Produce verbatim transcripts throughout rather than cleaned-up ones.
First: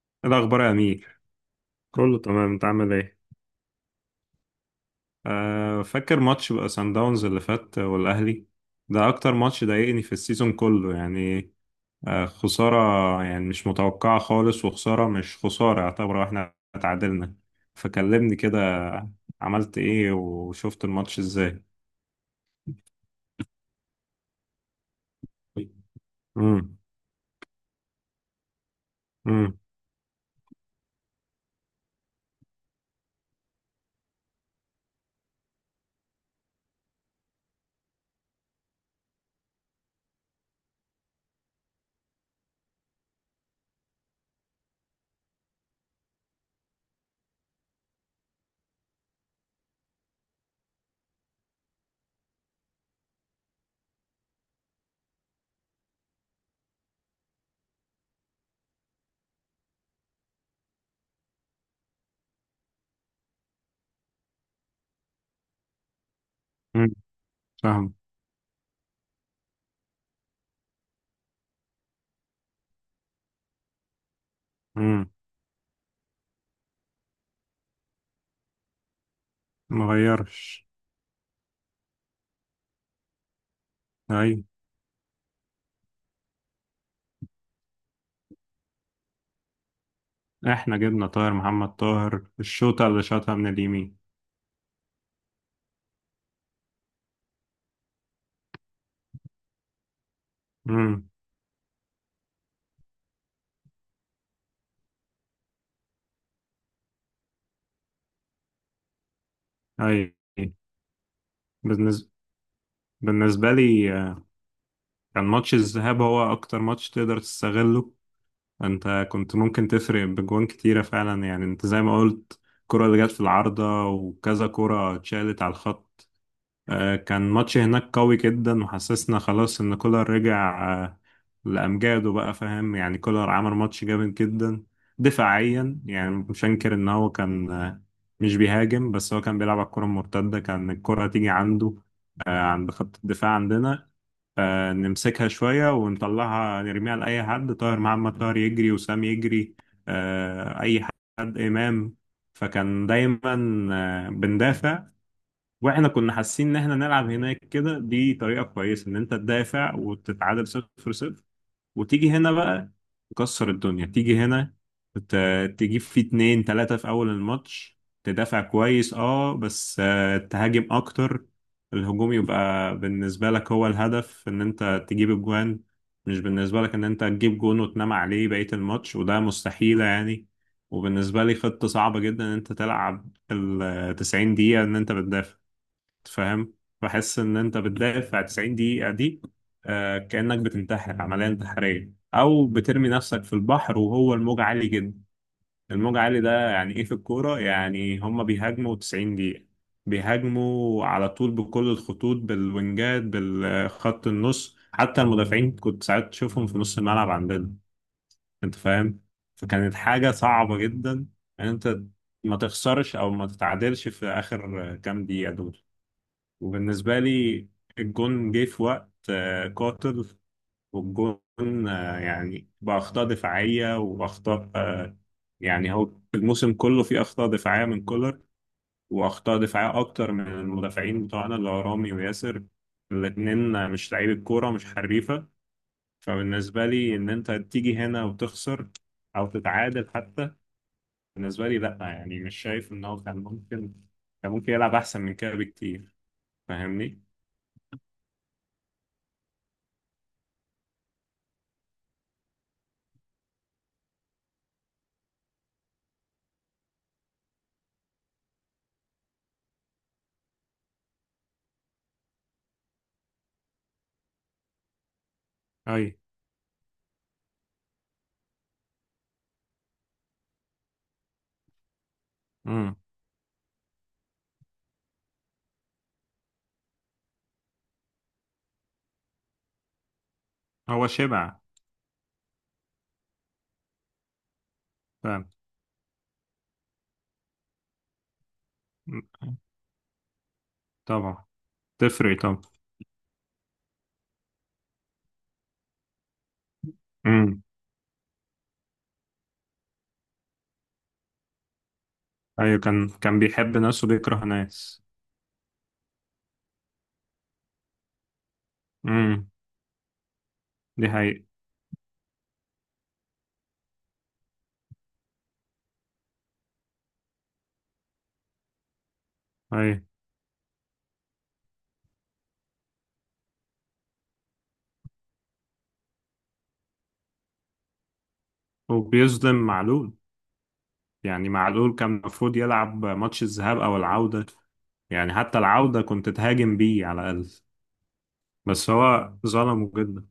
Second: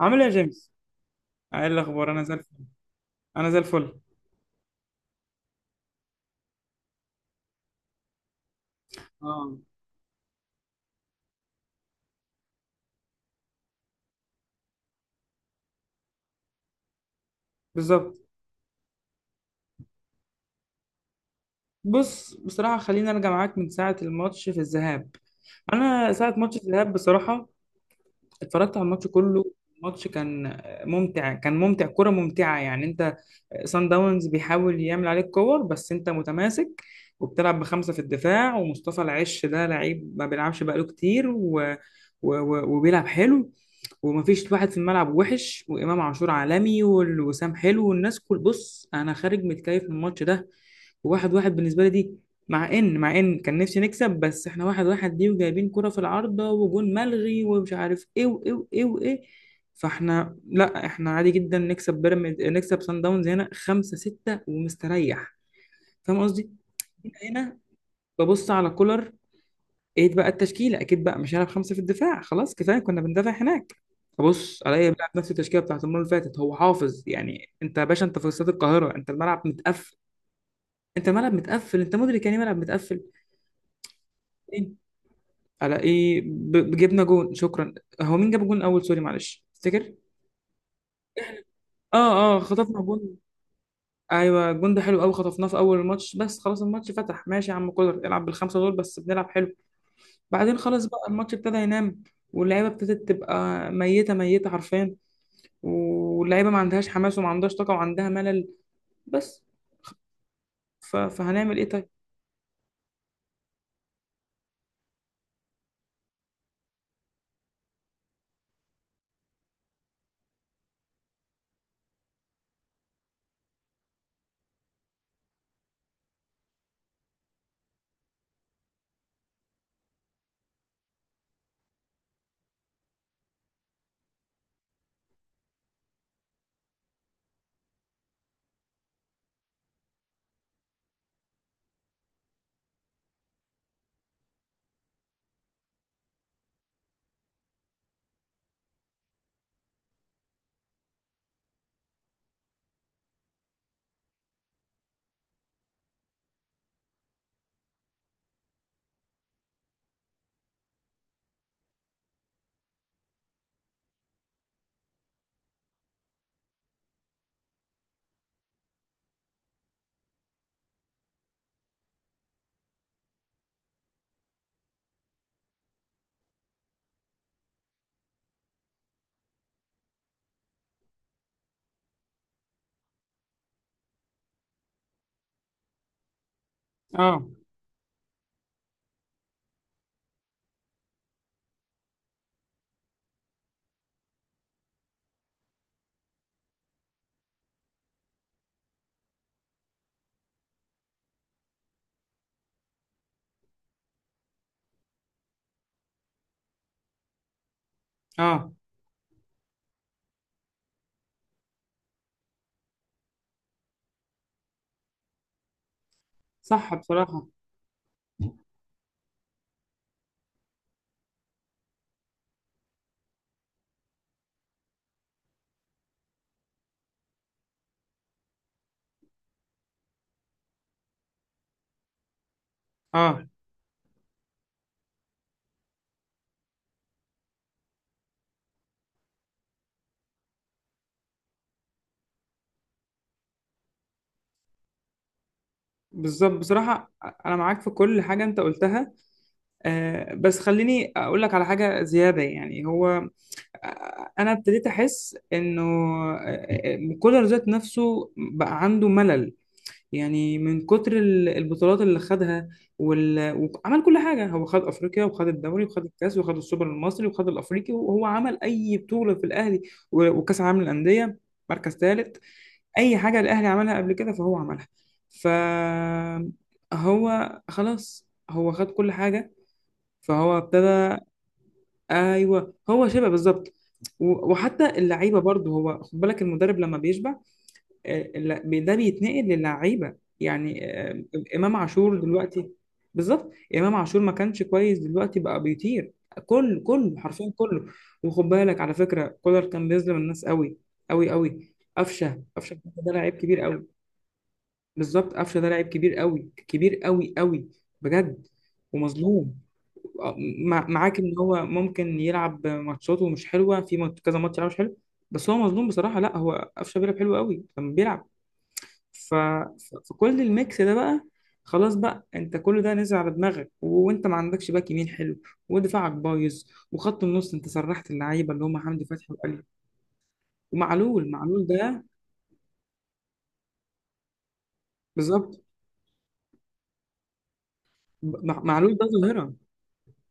عامل ايه يا إيه الأخبار يا جيمس؟ أمير. ايه الاخبار؟ كله انا زي تمام، الفل. أنت عامل إيه؟ انا زي الفل. آه فاكر ماتش بقى سان داونز اللي فات والأهلي. ده أكتر اه. ماتش ضايقني في السيزون كله يعني. آه، خسارة. يعني مش متوقعة خالص، وخسارة مش خسارة، يعتبر إحنا اتعادلنا. بالظبط. فكلمني كده. عملت إيه وشفت الماتش إزاي؟ بص، بصراحه خليني ارجع معاك من ساعه الماتش في الذهاب. انا ساعه ماتش امم. الذهاب بصراحه اتفرجت على الماتش كله. امم. الماتش كان ممتع كان ممتع، كره ممتعه يعني. انت سان داونز بيحاول يعمل عليك كور، بس انت متماسك وبتلعب بخمسة في الدفاع. ومصطفى العش ده لعيب ما بيلعبش بقاله كتير و... و... و... وبيلعب حلو. ومفيش واحد في الملعب وحش، وامام عاشور عالمي، والوسام حلو، والناس كل. بص، انا خارج متكيف من الماتش ده. وواحد واحد بالنسبة لي دي. مع ان مع ان كان نفسي نكسب، بس احنا واحد واحد دي وجايبين كرة في العارضة وجون ملغي ومش عارف ايه وايه وايه وايه. فاحنا لا، احنا عادي جدا نكسب بيراميدز، نكسب سان داونز هنا خمسة ستة ومستريح. فاهم قصدي؟ امم. هنا هنا فاهم. ببص على كولر. ايه بقى التشكيلة؟ اكيد بقى مش هيلعب خمسة في الدفاع، خلاص كفايه كنا بندافع هناك. بص الاقي بيلعب امم نفس التشكيله بتاعت المره اللي فاتت. هو حافظ يعني. انت يا باشا انت في استاد القاهره، انت الملعب متقفل. مغيرش. انت الملعب متقفل، انت مدرك يعني إيه ملعب متقفل. أي. الاقيه ب- جبنا جون. شكرا. هو مين جاب الجون الاول؟ سوري معلش، تفتكر؟ إحنا جبنا طاهر محمد طاهر، اه، اه، خطفنا الشوطة اللي جون. شاطها من اليمين. ايوه الجون ده حلو قوي، خطفناه في اول الماتش. بس خلاص الماتش فتح. ماشي يا عم كولر، العب بالخمسه دول بس بنلعب حلو. بعدين خلاص بقى امم. الماتش ابتدى ينام. واللعيبه ابتدت تبقى ميته ميته حرفيا. واللعيبه ما عندهاش حماس وما عندهاش طاقه وعندها ملل بس. أي. ف... فهنعمل ايه طيب؟ بالنسبة بالنسبة لي آه، كان ماتش الذهاب هو أكتر ماتش تقدر تستغله. أنت كنت ممكن تفرق بجوان كتيرة فعلا، يعني أنت زي ما قلت، الكرة اللي جت في العارضة وكذا كرة اتشالت على الخط. آه، كان ماتش هناك قوي جدا، وحسسنا خلاص إن كولر رجع آه، لأمجاده بقى، فاهم؟ يعني كولر عمل ماتش جامد جدا دفاعيا. يعني مش هنكر إن هو كان آه، مش بيهاجم، بس هو كان بيلعب على الكرة المرتدة. كان الكرة تيجي عنده آه، عند خط الدفاع عندنا، آه، نمسكها شوية ونطلعها، نرميها لأي حد، طاهر محمد طاهر يجري، وسام يجري، آه، أي حد، إمام. فكان دايما آه، بندافع. واحنا كنا حاسين ان احنا نلعب هناك كده، دي طريقة كويسة ان انت تدافع وتتعادل صفر صفر، وتيجي هنا بقى تكسر الدنيا. تيجي هنا ت- تجيب فيه اتنين تلاتة في أول الماتش، تدافع كويس اه، بس آه، تهاجم أكتر. الهجوم يبقى بالنسبة لك هو الهدف، إن أنت تجيب الجوان، مش بالنسبة لك إن أنت تجيب جون وتنام عليه بقية الماتش، وده مستحيلة يعني. وبالنسبة لي خطة صعبة جدا إن أنت تلعب التسعين دقيقة إن أنت بتدافع، فاهم؟ بحس اه، ان انت بتدافع 90 دقيقة دي، آه، كأنك بتنتحر، عملية انتحارية، او بترمي نفسك في البحر وهو الموج عالي جدا. الموج عالي ده يعني ايه في الكورة؟ يعني هما بيهاجموا 90 دقيقة، بيهاجموا على طول بكل الخطوط، بالوينجات، بالخط النص، حتى المدافعين كنت ساعات تشوفهم في نص الملعب عندنا. اه، انت فاهم؟ فكانت حاجة صعبة جدا ان انت ما تخسرش او ما تتعادلش في اخر كام دقيقة دول. صح وبالنسبة بصراحه. لي الجون جه في وقت آه، قاتل. والجون آه، يعني بأخطاء دفاعية وأخطاء، آه، يعني هو الموسم كله فيه أخطاء دفاعية من كولر، وأخطاء دفاعية أكتر من المدافعين بتوعنا اللي هو رامي وياسر. اه. الاتنين آه، مش لعيبة كورة، مش حريفة. فبالنسبة لي إن أنت تيجي هنا وتخسر أو تتعادل حتى، بالنسبة لي لأ. يعني مش شايف إن هو كان ممكن كان ممكن يلعب أحسن من كده بكتير. بالظبط بصراحه، فاهمني؟ انا معاك في كل حاجه انت قلتها. آه، بس خليني اقول لك على حاجه زياده. يعني هو، آه، انا ابتديت احس انه، آه، آه، كولر ذات نفسه بقى عنده ملل، يعني من كتر ال- البطولات اللي خدها. وال... وعمل كل حاجه. هو خد افريقيا، وخد الدوري، اي. وخد الكاس، وخد السوبر المصري، وخد الافريقي، وهو عمل اي بطوله في الاهلي، و- وكاس العالم للانديه مركز ثالث. اي حاجه الاهلي عملها قبل كده فهو عملها. ف هو خلاص، هو خد كل حاجه، فهو هو ابتدى. شبع. ايوه هو شبه بالظبط. و- وحتى اللعيبه فاهم. برضه، هو خد بالك المدرب لما بيشبع، آه، لا- بي- ده م- بيتنقل للعيبه يعني. آه، طبعا. امام عاشور تفرق طبعا. دلوقتي. بالظبط، امام عاشور ما كانش كويس، دلوقتي بقى بيطير. كله كله حرفيا امم. كله. وخد بالك على فكره، كولر كان بيظلم الناس قوي قوي قوي. قفشه، قفشه ايوه، كان ده لعيب كان كبير بيحب قوي. ناس وبيكره ناس. بالظبط، قفشه ده لاعب كبير قوي، كبير قوي قوي، بجد. امم. ومظلوم. آه، مع- دي معاك ان حقيقة. هو ممكن يلعب ماتشاته مش حلوه، في مات- كذا ماتش يلعب مش حلو، بس هو مظلوم بصراحه. لا هو قفشه بيلعب حلو قوي لما بيلعب. ف... ف- ايوه. فكل الميكس ده بقى خلاص بقى، انت كل ده نزل على دماغك، وانت ما عندكش باك يمين حلو، ودفاعك بايظ، وخط النص انت سرحت اللعيبه اللي هم حمدي فتحي وبيظلم وقلي. معلول. ومعلول، يعني معلول معلول ده، كان المفروض يلعب ماتش الذهاب او العودة، يعني حتى بالظبط. العودة كنت تهاجم بيه على الأقل. ب- مع- بس معلول ده هو ظاهره. ظلمه جدا.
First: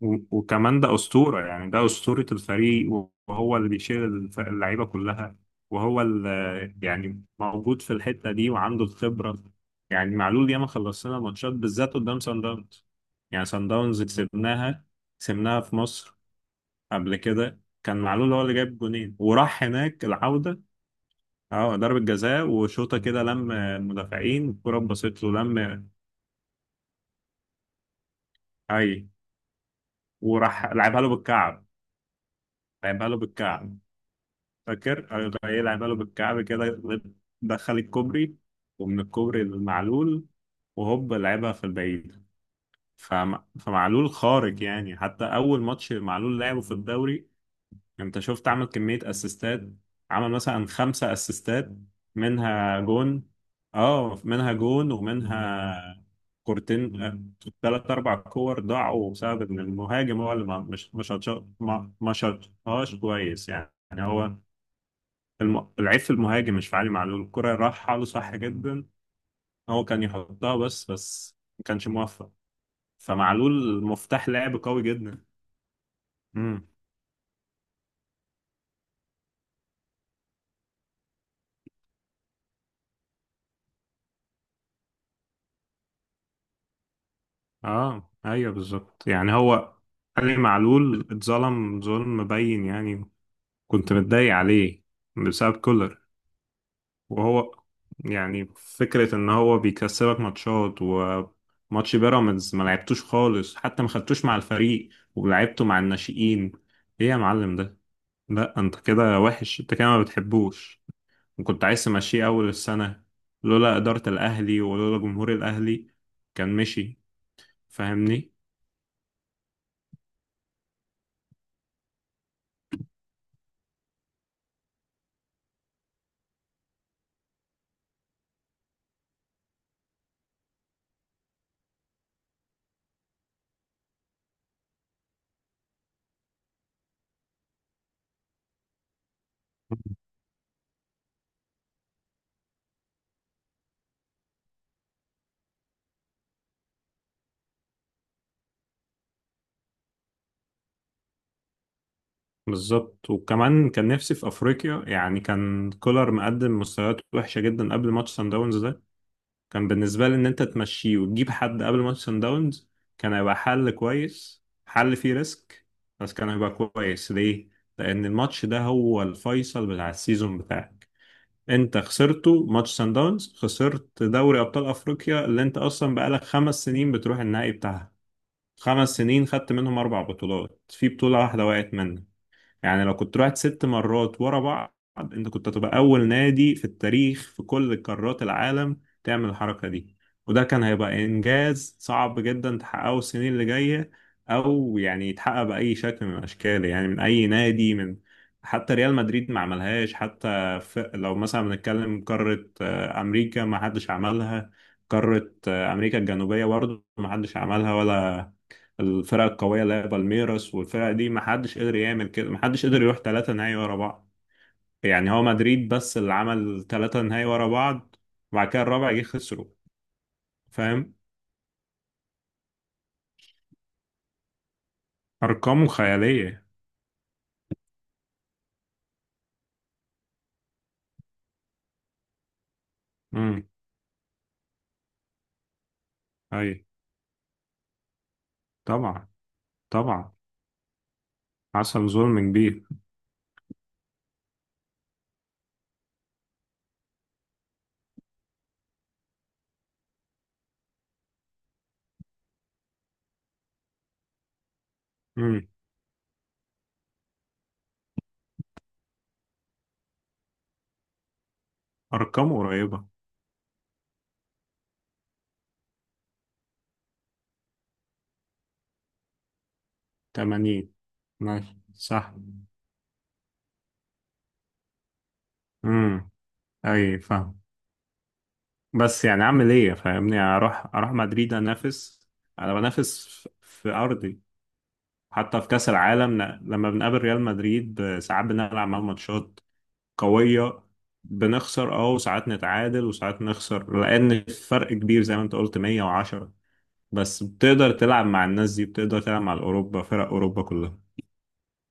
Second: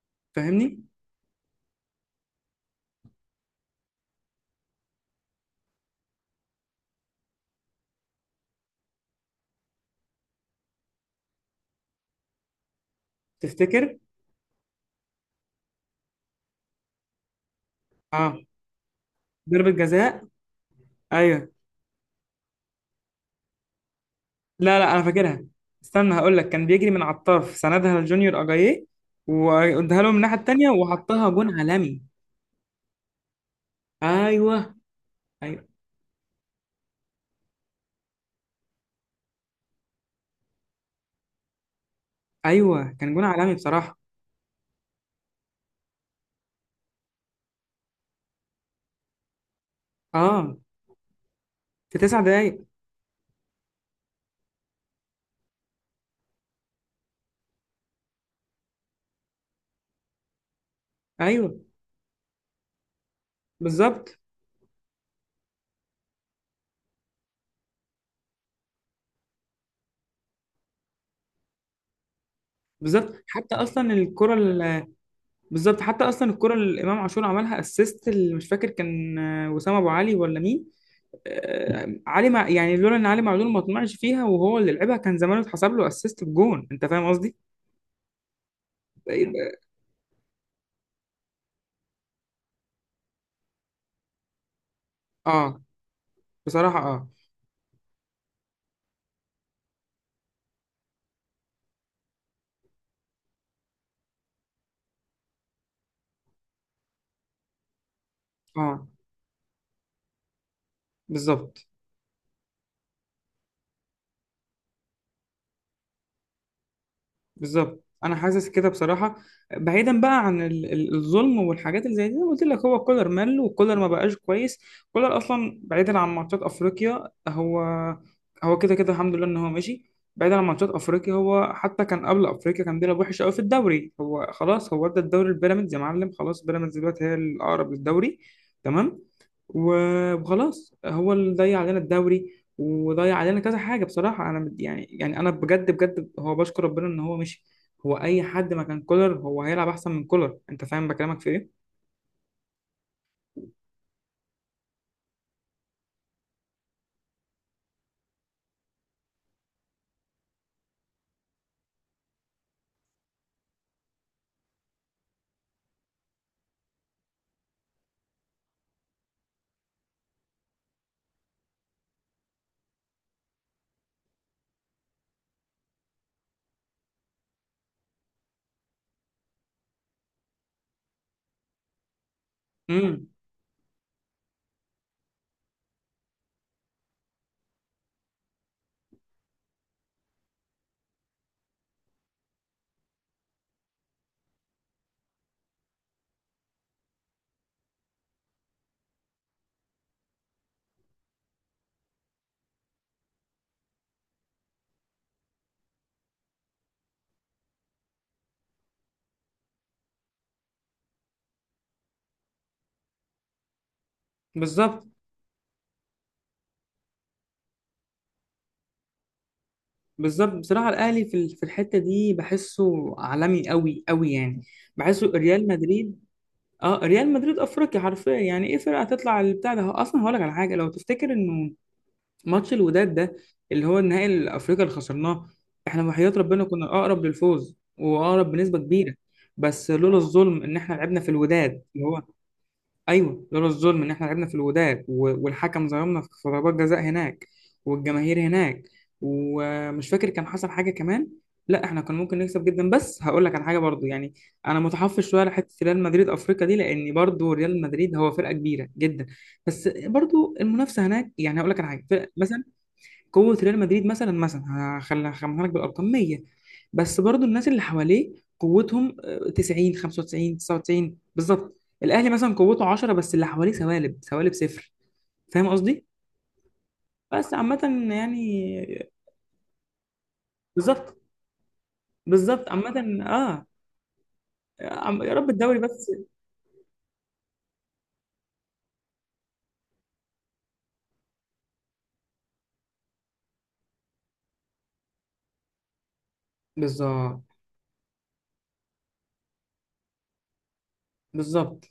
و- وكمان فاهمني؟ ده أسطورة، يعني ده أسطورة الفريق، وهو اللي بيشيل الف- اللعيبة كلها، وهو اللي يعني موجود في الحتة دي وعنده الخبرة. يعني معلول ياما خلصنا ماتشات بالذات قدام سان داونز. يعني سان تفتكر؟ داونز كسبناها، كسبناها في مصر. قبل كده كان معلول اه، هو اللي جايب جونين وراح ضربة هناك جزاء. العودة. ايوه. اه، ضربة جزاء وشوطة كده، لم المدافعين الكرة لا لا، انا اتبسط له فاكرها. لم. استنى هقول لك. كان بيجري من على الطرف، سندها لجونيور اجاييه، اي. واداها له من الناحية وراح التانية، لعبها له وحطها جون بالكعب، عالمي. لعبها له بالكعب. ايوه. فاكر راح ايوه. يلعب قلب الكعب كده. دخل الكوبري، ومن الكوبري المعلول، وهوب لعبها في البعيد. ايوه كان جون فم... عالمي بصراحة. فمعلول خارج. يعني حتى أول ماتش معلول لعبه في الدوري أنت شفت، عمل كمية أسيستات. عمل اه، مثلا خمسة أسيستات، في تسع دقايق. منها جون. اه، منها جون، ومنها كورتين، ثلاث أربع كور ضاعوا بسبب إن المهاجم هو اللي ما مش مش ايوه، ما شاطهاش كويس يعني. يعني بالظبط. هو الم... العيب في المهاجم، مش في علي معلول. الكرة راحة له صح جدا، هو كان يحطها بس، بس ما كانش موفق. بالظبط، حتى فمعلول اصلا مفتاح الكرة لعب قوي ال- جدا. بالظبط، حتى اصلا الكرة امم. اللي امام عاشور عملها اسيست، اللي مش فاكر كان آه، وسام ابو علي ولا مين. آه، علي مع يعني لولا ان علي معلول ما طمعش فيها وهو اللي لعبها، كان زمانه اتحسب له اسيست بجون. انت فاهم قصدي؟ اه، ايوه بالظبط. يعني هو علي معلول اتظلم ظلم مبين يعني. كنت متضايق عليه بسبب اه، كولر. بصراحة. اه، وهو يعني فكرة ان هو بيكسبك ماتشات، وماتش بيراميدز ما لعبتوش خالص، حتى ما خدتوش مع الفريق ولعبته مع الناشئين. ايه يا معلم ده؟ لا انت اه، كده وحش، انت كده ما بتحبوش. بالظبط. وكنت عايز تمشيه اول السنة، لولا إدارة الأهلي ولولا جمهور الأهلي كان مشي. بالظبط، انا فاهمني؟ حاسس كده بصراحة. بعيدا بقى عن ال- ال- الظلم والحاجات اللي زي دي، أنا قلت لك هو كولر مل، وكولر ما بقاش كويس. كولر اصلا بعيدا عن ماتشات افريقيا، هو هو كده كده الحمد لله ان هو ماشي. بعيدا عن ماتشات افريقيا، هو حتى كان قبل افريقيا كان بيلعب وحش قوي في الدوري. هو خلاص، هو ادى الدوري لبيراميدز يا معلم. خلاص بيراميدز دلوقتي هي الاقرب للدوري، تمام. و- وخلاص هو اللي ضيع علينا الدوري، وضيع علينا كذا حاجة بصراحة. أنا مد- يعني يعني أنا بجد بجد، هو بشكر ربنا إن هو مشي. هو أي حد ما كان كولر، هو هيلعب أحسن من كولر. أنت فاهم بكلامك في إيه؟ بالظبط. وكمان كان نفسي في أفريقيا. يعني كان كولر مقدم مستويات وحشة جدا قبل ماتش سان داونز ده. كان بالنسبة لي إن أنت تمشيه وتجيب حد قبل ماتش سان داونز، كان هيبقى حل كويس، حل فيه ريسك، بس كان هيبقى كويس. ليه؟ لأن الماتش ده هو الفيصل بتاع السيزون بتاعك. انت خسرته ماتش سان داونز، خسرت دوري ابطال افريقيا اللي انت اصلا بقالك خمس سنين بتروح النهائي بتاعها. خمس سنين خدت منهم اربع بطولات، في بطولة واحدة وقعت منك. يعني لو امم. كنت رحت ست مرات ورا بعض، انت كنت هتبقى اول نادي في التاريخ في كل قارات العالم تعمل الحركة دي. وده كان هيبقى انجاز صعب جدا تحققه السنين اللي جاية، او يعني يتحقق بأي شكل من الاشكال، يعني من اي نادي. من حتى ريال مدريد ما عملهاش. حتى في لو مثلا بنتكلم قارة آه، امريكا، ما حدش عملها. قارة آه، امريكا الجنوبية برضه ما حدش عملها، ولا الفرق القوية اللي هي بالميراس والفرق دي ما حدش قدر يعمل كده. ما حدش قدر يروح ثلاثة نهائي ورا بعض. بالظبط. يعني هو مدريد بس اللي عمل ثلاثة نهائي ورا بعض، وبعد كده الرابع جه خسره. بالظبط بصراحة، فاهم. الأهلي في ال- في الحتة دي بحسه عالمي قوي قوي يعني. بحسه ريال أرقامه مدريد. خيالية. اه ريال مدريد افريقيا حرفيا، يعني ايه فرقه؟ هتطلع البتاع ده. هو اصلا هقول لك على حاجه، لو تفتكر انه ماتش الوداد ده، امم. اللي هو النهائي الافريقي اللي خسرناه، احنا وحياة ربنا أي. كنا اقرب للفوز واقرب بنسبه كبيره. طبعا. بس لولا طبعا، الظلم ان احنا لعبنا في الوداد اللي حصل هو، ظلم كبير. ايوه لولا الظلم ان احنا لعبنا في الوداد و- والحكم ظلمنا في ضربات جزاء هناك، والجماهير هناك، ومش فاكر كان حصل حاجه كمان. لا احنا كان ممكن نكسب جدا. بس هقول لك على حاجه برضو يعني، انا متحفظ شويه على امم. حته ريال مدريد افريقيا دي، لان برضو ريال مدريد هو فرقه كبيره جدا. بس برضو المنافسه هناك، يعني هقول لك على حاجه، فرق- أرقامه مثلا قريبة. قوة ريال مدريد مثلا مثلا هخلي هخمنها لك بالأرقام مية. بس برضو الناس اللي حواليه قوتهم آه، تسعين، خمسة وتسعين، تمانين. تسعة وتسعين ماشي، بالظبط. الأهلي صح. مثلا قوته عشرة، بس اللي حواليه سوالب سوالب صفر. فاهم قصدي؟ امم. أي بس فاهم. عامة يعني. بس يعني أعمل إيه؟ فاهمني؟ أروح أروح بالظبط. مدريد أنافس؟ بالظبط أنا عامة، بنافس في اه. في أرضي. عم- يا رب حتى في الدوري كأس بس. العالم، ن- لما بنقابل ريال مدريد، آه، ساعات بنلعب معاهم ماتشات قوية، بنخسر اه، وساعات نتعادل، وساعات نخسر، لأن الفرق كبير زي ما انت قلت، مية وعشرة. بالظبط. بس بتقدر تلعب مع الناس دي، بتقدر تلعب مع الأوروبا، فرق أوروبا كلها. بالظبط،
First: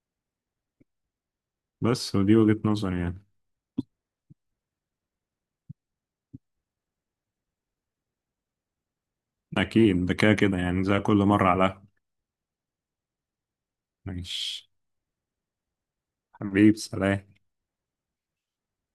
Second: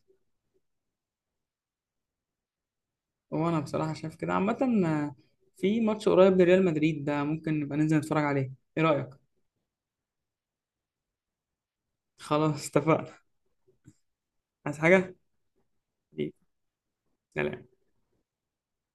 بس ودي وجهة نظري يعني. وأنا بصراحة شايف كده عامة. آه، في ماتش قريب لريال مدريد ده ممكن نبقى ننزل نتفرج عليه. ايه رأيك؟ أكيد ده كده كده، يعني زي كل مرة على. خلاص اتفقنا. ماشي. عايز حاجة؟ حبيبي. حبيب سلام. سلام.